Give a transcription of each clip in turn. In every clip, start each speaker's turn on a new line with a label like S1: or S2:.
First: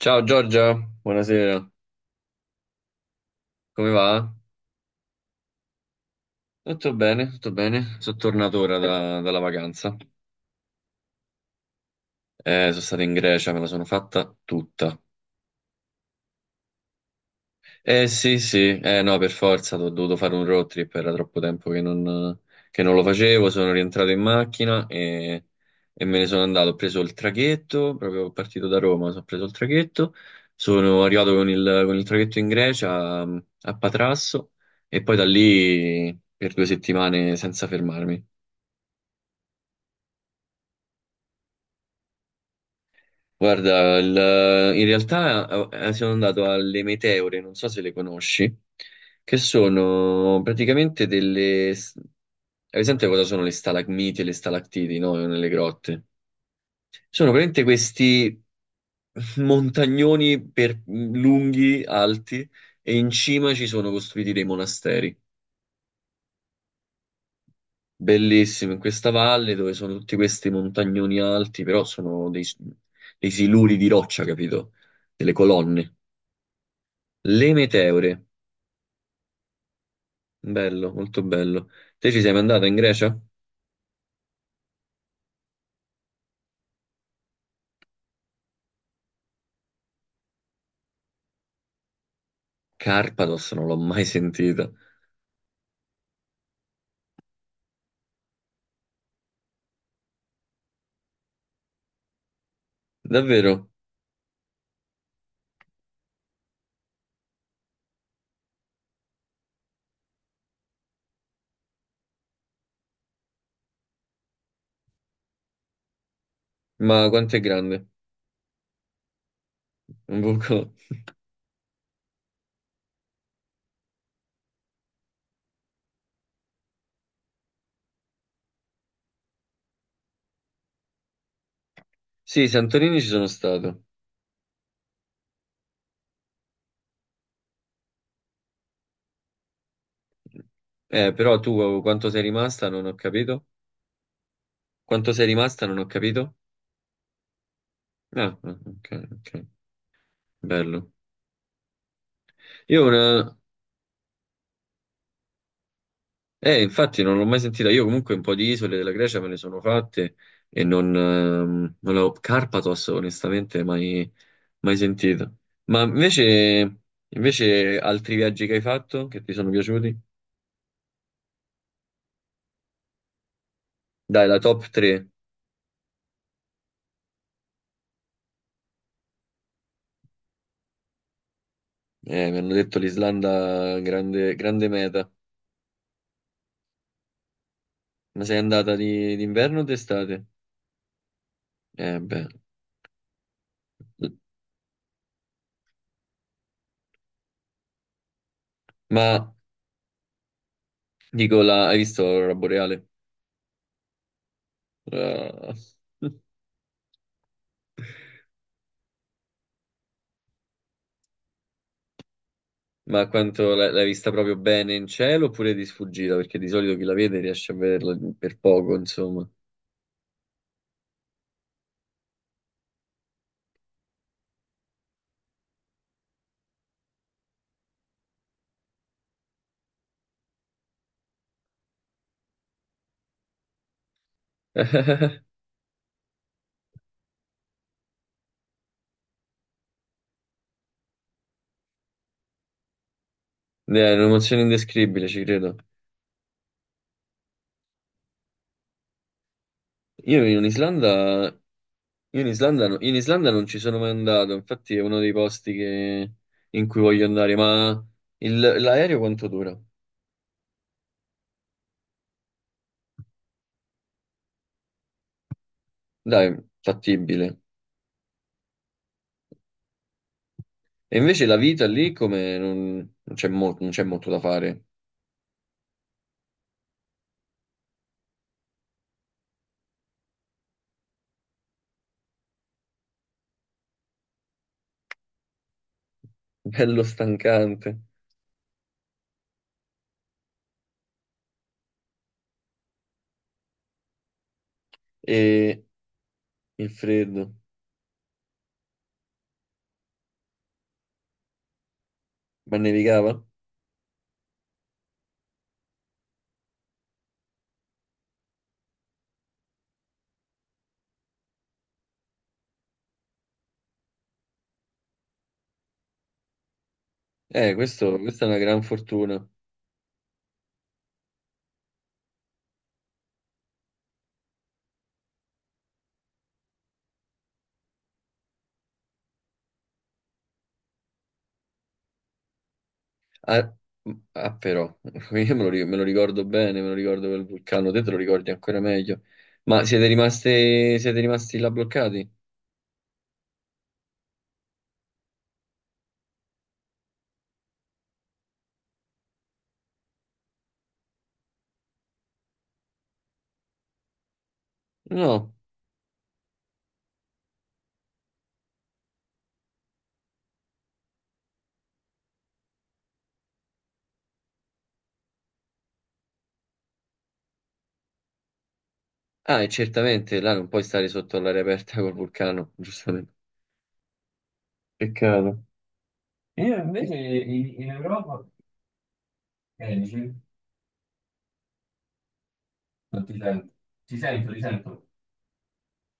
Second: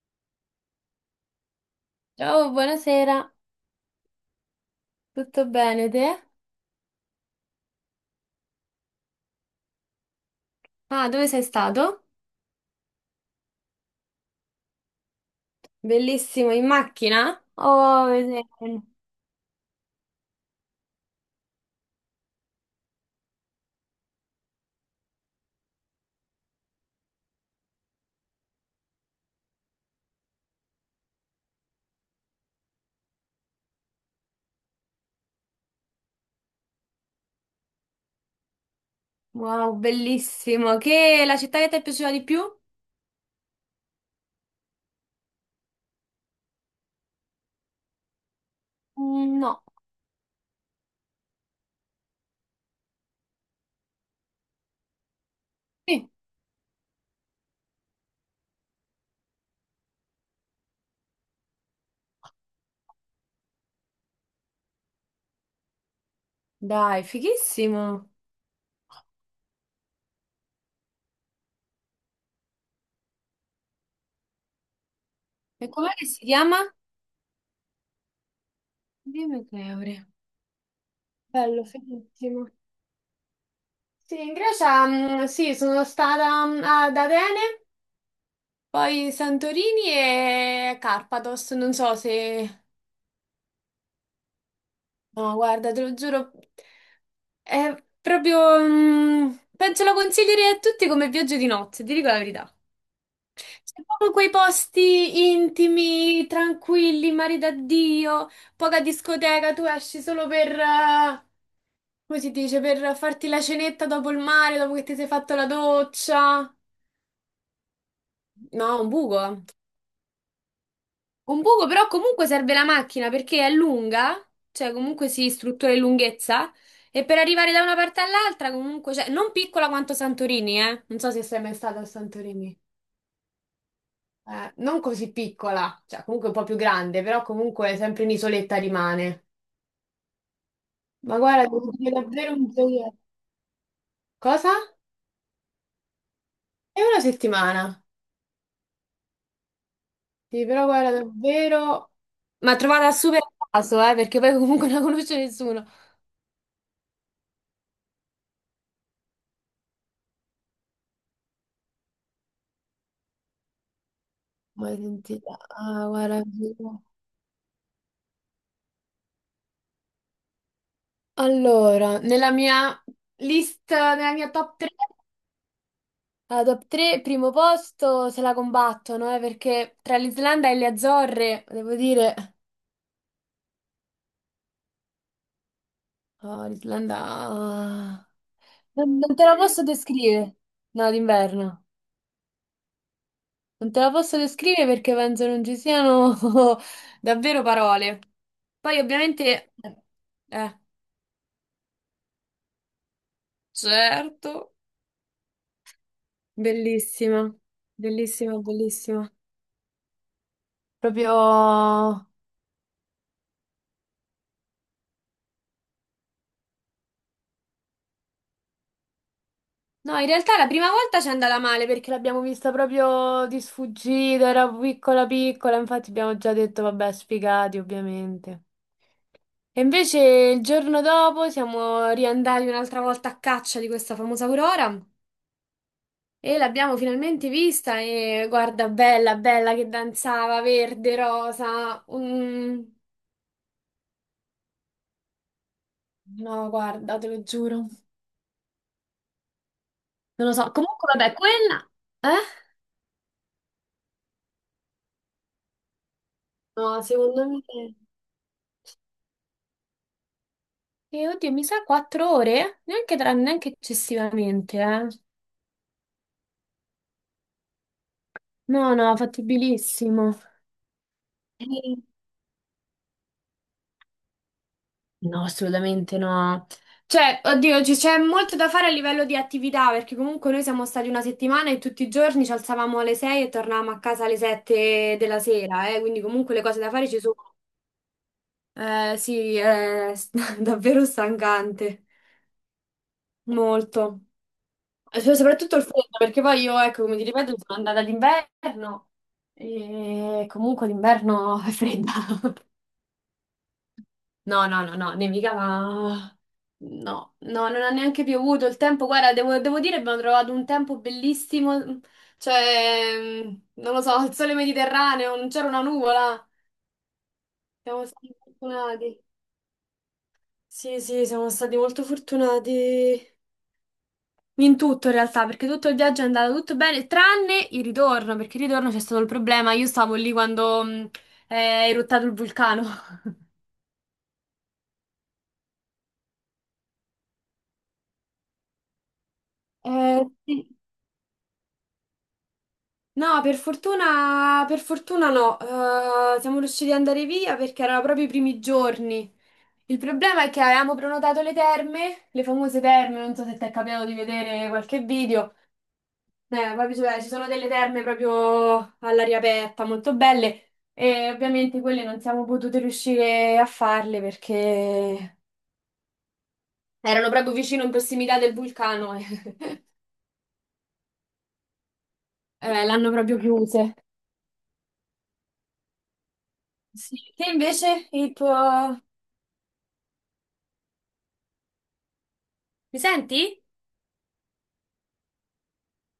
S1: Ciao Giorgia, buonasera,
S2: Ciao, buonasera,
S1: come va?
S2: tutto bene te?
S1: Tutto bene, tutto bene. Sono tornato ora dalla vacanza.
S2: Ah, dove sei stato?
S1: Sono stato in Grecia, me la sono fatta tutta.
S2: Bellissimo, in macchina?
S1: Eh
S2: Oh,
S1: sì, sì, eh no, per forza, ho dovuto fare un road trip, era troppo tempo che non, lo facevo, sono rientrato in macchina e me ne sono andato. Ho preso il traghetto, proprio partito da Roma, sono preso il traghetto, sono arrivato con il traghetto in Grecia a Patrasso e poi da lì per 2 settimane senza fermarmi.
S2: wow, bellissimo. Che la città che ti è piaciuta di più?
S1: Guarda, in realtà sono andato alle meteore, non so se le conosci, che
S2: Mm, no.
S1: sono praticamente delle. Hai presente cosa sono le stalagmiti e le stalattiti, no? Nelle grotte.
S2: Sì.
S1: Sono praticamente questi montagnoni lunghi, alti, e in cima ci sono costruiti dei monasteri.
S2: Dai, fighissimo.
S1: Bellissimo, in questa valle dove sono tutti questi montagnoni alti, però sono dei, dei siluri di roccia, capito? Delle
S2: E com'è
S1: colonne.
S2: che si chiama?
S1: Le meteore.
S2: Dimmi che ore.
S1: Bello, molto
S2: Bello,
S1: bello. Te ci sei
S2: fighissimo.
S1: mandato in Grecia?
S2: Sì, in Grecia, mm, sì, sono stata ad Atene, poi Santorini e Carpados, non so se...
S1: Carpados non l'ho mai sentita.
S2: No, guarda, te lo giuro, è proprio... penso lo consiglierei a tutti come viaggio di nozze, ti dico la verità.
S1: Davvero?
S2: C'è proprio quei posti intimi, tranquilli, mari da Dio, poca discoteca, tu esci solo per... come si dice? Per farti la cenetta dopo il mare, dopo che ti sei fatto la doccia.
S1: Ma quanto è grande?
S2: No, un buco, eh.
S1: Un buco.
S2: Un poco, però comunque serve la macchina perché è lunga, cioè comunque si struttura in lunghezza, e per arrivare da una parte all'altra comunque, cioè, non piccola quanto Santorini, eh? Non so se sei mai stata a
S1: Sì,
S2: Santorini.
S1: Santorini ci sono stato.
S2: Non così piccola, cioè comunque un po' più grande, però comunque sempre un'isoletta rimane. Ma
S1: Però
S2: guarda,
S1: tu
S2: devo
S1: oh,
S2: dire
S1: quanto sei
S2: davvero un
S1: rimasta non ho
S2: gioiello.
S1: capito.
S2: Cosa?
S1: Quanto sei rimasta non ho capito.
S2: È una settimana.
S1: Ah, ah, ok, ok.
S2: Sì, però guarda,
S1: Bello.
S2: davvero... Ma
S1: Io
S2: trovata super
S1: una.
S2: a caso, perché poi comunque non la conosce nessuno.
S1: Infatti non l'ho mai sentita. Io comunque un po' di isole della Grecia me ne sono fatte e non l'ho Carpathos onestamente mai,
S2: Ma
S1: mai sentita.
S2: sentita,
S1: Ma
S2: ah, guarda...
S1: invece, invece altri viaggi che hai fatto che ti sono piaciuti?
S2: Allora, nella mia lista, nella
S1: Dai,
S2: mia
S1: la
S2: top
S1: top
S2: 3,
S1: 3.
S2: la top 3, primo posto se la combattono, perché tra l'Islanda e le Azzorre, devo dire,
S1: Mi hanno detto l'Islanda grande, grande meta.
S2: oh, l'Islanda...
S1: Ma sei andata
S2: Non te la
S1: d'inverno o
S2: posso
S1: d'estate?
S2: descrivere, no, d'inverno.
S1: Eh beh.
S2: Non te la posso descrivere perché penso non ci siano davvero parole. Poi
S1: Ma
S2: ovviamente... eh,
S1: dico, hai visto l'aurora boreale?
S2: certo,
S1: Ah.
S2: bellissima, bellissima, bellissima. Proprio...
S1: Ma quanto l'hai vista proprio bene in cielo oppure di sfuggita? Perché di solito chi la vede riesce a vederla per poco, insomma.
S2: No, in realtà la prima volta ci è andata male perché l'abbiamo vista proprio di sfuggita, era piccola piccola, infatti abbiamo già detto vabbè, sfigati ovviamente. E invece il giorno dopo siamo riandati un'altra volta a caccia di questa famosa Aurora e l'abbiamo finalmente vista e guarda, bella, bella che danzava, verde, rosa.
S1: È un'emozione indescrivibile, ci credo.
S2: No, guarda, te lo giuro.
S1: Io
S2: Non lo
S1: in
S2: so, comunque vabbè,
S1: Islanda, io
S2: quella...
S1: in
S2: Eh?
S1: Islanda, no- in Islanda non ci sono mai andato, infatti è uno dei posti in cui
S2: No,
S1: voglio
S2: secondo
S1: andare,
S2: me...
S1: ma l'aereo quanto dura?
S2: E oddio, mi sa quattro ore? Neanche, neanche eccessivamente, eh.
S1: Dai, fattibile.
S2: No, no, fattibilissimo.
S1: E invece la vita
S2: Eh,
S1: lì come non c'è molto da fare.
S2: No, assolutamente no. Cioè, oddio, c'è molto da fare a livello di attività, perché comunque noi siamo stati una settimana e tutti i giorni ci alzavamo alle 6 e tornavamo a casa alle 7 della sera, quindi comunque le cose da
S1: Bello
S2: fare ci sono.
S1: stancante.
S2: Sì, è davvero stancante, molto. Cioè, soprattutto il
S1: E
S2: freddo, perché poi io,
S1: il
S2: ecco, come ti
S1: freddo.
S2: ripeto, sono andata d'inverno e comunque l'inverno è fredda.
S1: Ma nevicava?
S2: No, no, no, no, nevicava... No, no, non ha neanche piovuto il tempo. Guarda, devo dire, abbiamo trovato un tempo bellissimo. Cioè, non lo so, il sole mediterraneo, non c'era una nuvola. Siamo stati
S1: Questa è una gran
S2: fortunati.
S1: fortuna.
S2: Sì, sì, siamo stati molto fortunati. In tutto in realtà, perché tutto il viaggio è andato tutto bene, tranne il ritorno, perché il ritorno c'è stato il problema. Io stavo lì quando è eruttato il vulcano.
S1: Ah, ah, però, io me lo ricordo bene, me lo ricordo quel vulcano, te lo ricordi ancora meglio. Ma
S2: Sì.
S1: siete rimasti là bloccati?
S2: No, per fortuna no. Siamo riusciti ad andare via perché erano proprio i primi giorni. Il problema è che avevamo prenotato le terme, le famose terme, non so se ti è capitato di vedere qualche
S1: No.
S2: video. Poi ci sono delle terme proprio all'aria aperta, molto belle, e ovviamente quelle non siamo potute riuscire a farle perché erano proprio vicino in prossimità del vulcano
S1: Ah, e
S2: e
S1: certamente là non puoi stare sotto all'aria aperta col vulcano,
S2: l'hanno
S1: giustamente.
S2: proprio chiuse.
S1: Peccato. Io invece
S2: Sì. Te
S1: in
S2: invece il
S1: Europa,
S2: tuo...
S1: dicevi?
S2: Mi
S1: Non ti
S2: senti?
S1: sento, ti sento, ti sento,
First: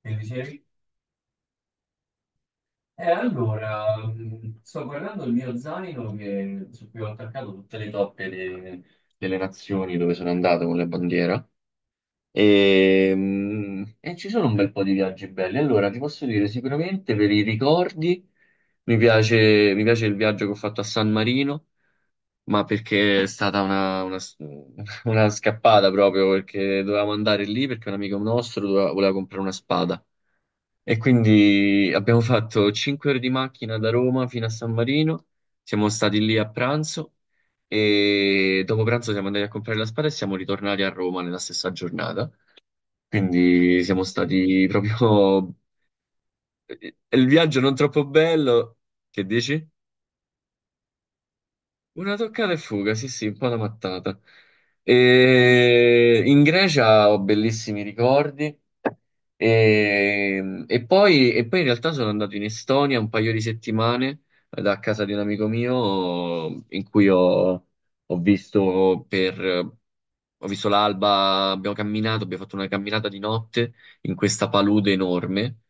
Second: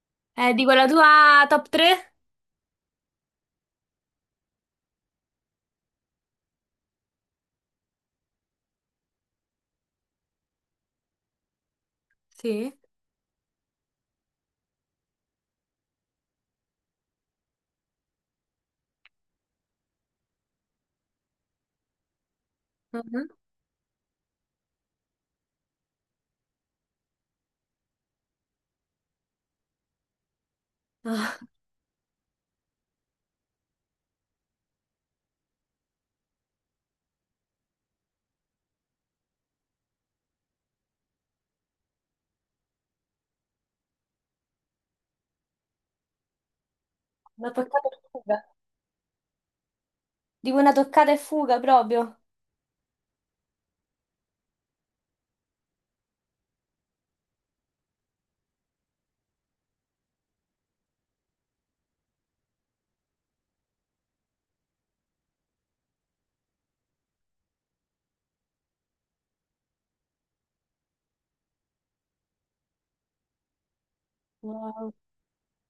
S1: che dicevi?
S2: Dico la tua top 3?
S1: E allora, sto guardando il mio zaino su cui ho attaccato tutte le toppe delle nazioni dove sono andato con la bandiera
S2: Sì.
S1: e ci sono un bel po' di viaggi belli. Allora, ti posso dire sicuramente per i ricordi mi piace il viaggio che ho fatto a San Marino, ma perché è
S2: Mhm.
S1: stata una scappata proprio perché dovevamo andare lì perché un amico nostro doveva- voleva comprare una spada. E
S2: Ah,
S1: quindi abbiamo fatto 5 ore di macchina da Roma fino a San Marino, siamo stati lì a pranzo e dopo pranzo siamo andati a comprare la spada e siamo ritornati a Roma nella stessa giornata. Quindi siamo stati proprio. È il
S2: una
S1: viaggio non
S2: toccata e
S1: troppo
S2: fuga.
S1: bello, che dici?
S2: Dico una toccata e fuga
S1: Una
S2: proprio.
S1: toccata e fuga, sì, sì, un po' da mattata. E in Grecia ho bellissimi ricordi. E poi in realtà sono andato in Estonia un paio di settimane da casa di un amico mio in cui ho visto per ho visto l'alba, abbiamo camminato, abbiamo fatto una camminata di notte in questa palude
S2: Wow,
S1: enorme,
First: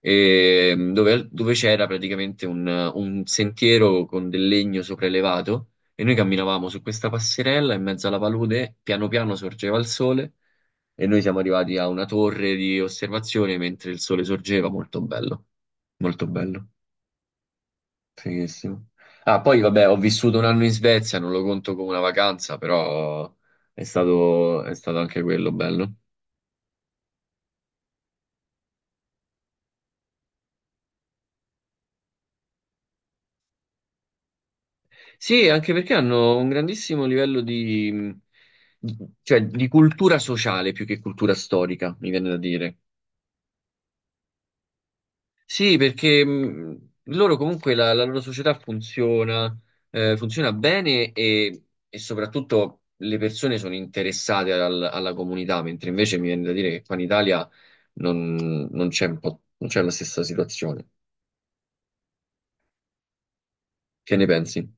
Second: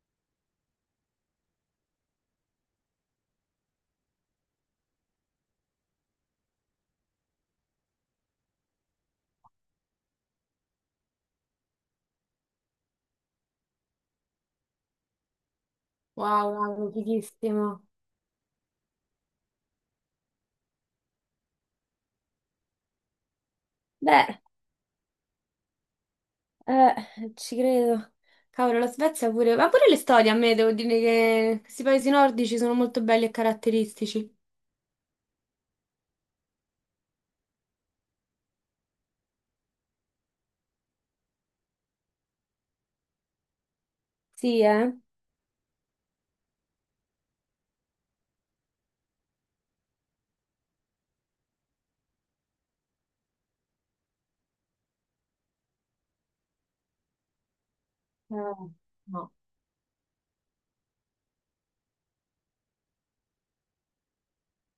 S1: dove c'era praticamente un sentiero con del legno sopraelevato e noi camminavamo su questa passerella in mezzo alla palude, piano piano sorgeva il sole e noi siamo arrivati a una torre di osservazione mentre il sole sorgeva, molto bello, molto
S2: wow,
S1: bello.
S2: wow, fighissimo.
S1: Fighissimo. Ah, poi vabbè, ho vissuto un anno in Svezia, non lo conto come una vacanza, però è
S2: Beh.
S1: stato, è stato anche quello bello.
S2: Eh, Ci credo. Cavolo, la Svezia pure, ma pure le storie a me, devo dire che questi paesi nordici sono molto belli e caratteristici.
S1: Sì, anche perché hanno un grandissimo livello di, di- cioè, di cultura sociale più che cultura storica, mi viene da dire.
S2: Sì, eh?
S1: Sì, perché loro comunque la loro società funziona, funziona bene e soprattutto le persone sono interessate alla comunità, mentre invece mi viene da dire che qua in Italia non c'è un po', non c'è la stessa situazione. Che ne pensi?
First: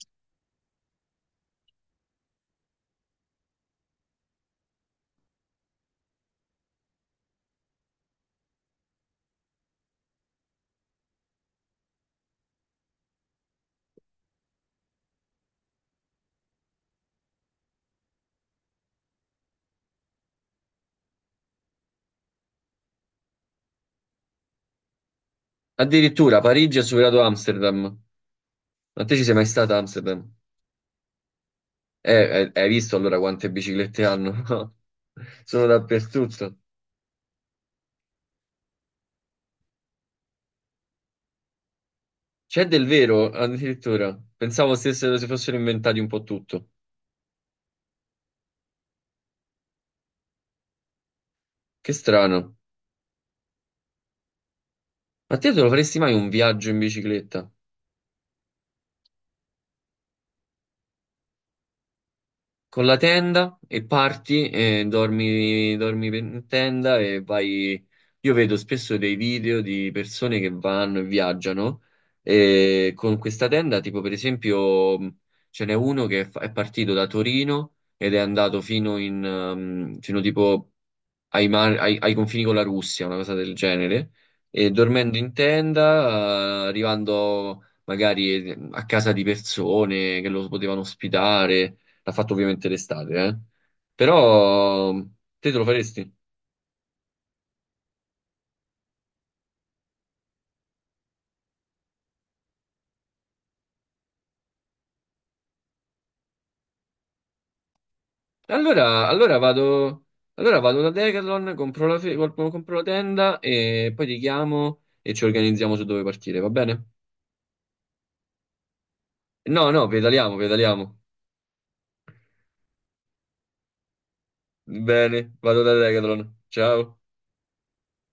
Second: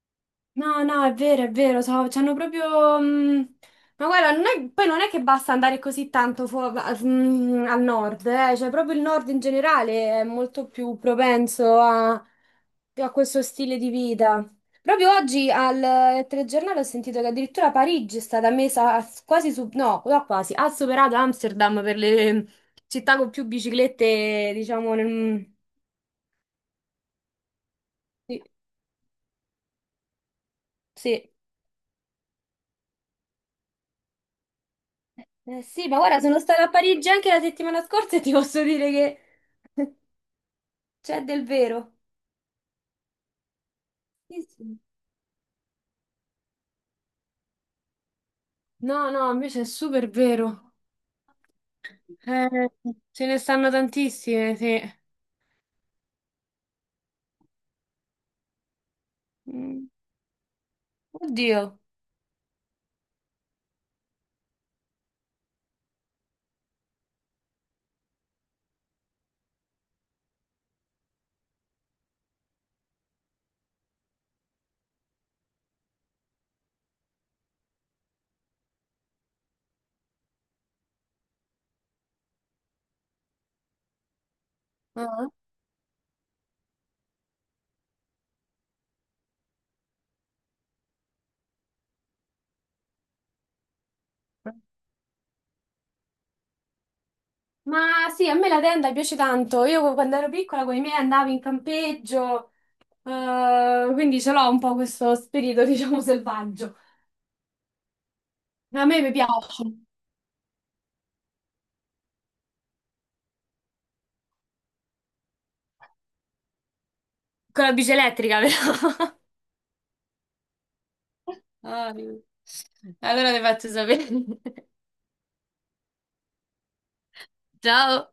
S2: No, no, è vero, c'hanno proprio... ma guarda, non è- poi non è che basta andare così tanto al nord, cioè proprio il nord in generale è molto più propenso a, a questo stile di vita. Proprio oggi al telegiornale ho sentito che addirittura Parigi è stata messa quasi su... no, no, quasi, ha superato Amsterdam per le città con più biciclette, diciamo, nel...
S1: Addirittura Parigi ha superato Amsterdam.
S2: Sì,
S1: Ma te ci sei mai stata a Amsterdam?
S2: sì.
S1: Hai visto allora quante biciclette hanno?
S2: Eh eh,
S1: Sono
S2: sì, ma guarda, sono
S1: dappertutto.
S2: stata a Parigi anche la settimana scorsa e ti posso dire che c'è del vero.
S1: C'è del vero, addirittura.
S2: Sì,
S1: Pensavo
S2: sì.
S1: si fossero inventati un po' tutto.
S2: No, no, invece è super vero.
S1: Che
S2: Eh,
S1: strano.
S2: Ce ne stanno tantissime, sì.
S1: Ma te lo faresti mai un viaggio in bicicletta?
S2: Mm, Oddio.
S1: Con la tenda e parti e dormi, dormi in tenda e vai. Io vedo spesso dei video di persone che vanno e viaggiano e con questa tenda, tipo per esempio, ce n'è uno è partito da Torino ed è andato fino tipo ai confini con la Russia, una cosa del genere, e dormendo
S2: Ah.
S1: in tenda, arrivando magari a casa di persone che lo potevano ospitare. L'ha fatto ovviamente l'estate, eh. Però te lo faresti?
S2: Ma sì, a me la tenda piace tanto. Io quando ero piccola con i miei andavo in campeggio, quindi ce l'ho un po' questo spirito, diciamo, selvaggio. A me
S1: Allora,
S2: mi
S1: allora
S2: piace.
S1: vado, allora vado da Decathlon, compro la tenda e poi ti chiamo e ci organizziamo su dove partire, va bene?
S2: Con la bici elettrica, però.
S1: No, no, pedaliamo, pedaliamo.
S2: Ah, allora le faccio sapere.
S1: Bene, vado da Decathlon. Ciao.
S2: Ciao.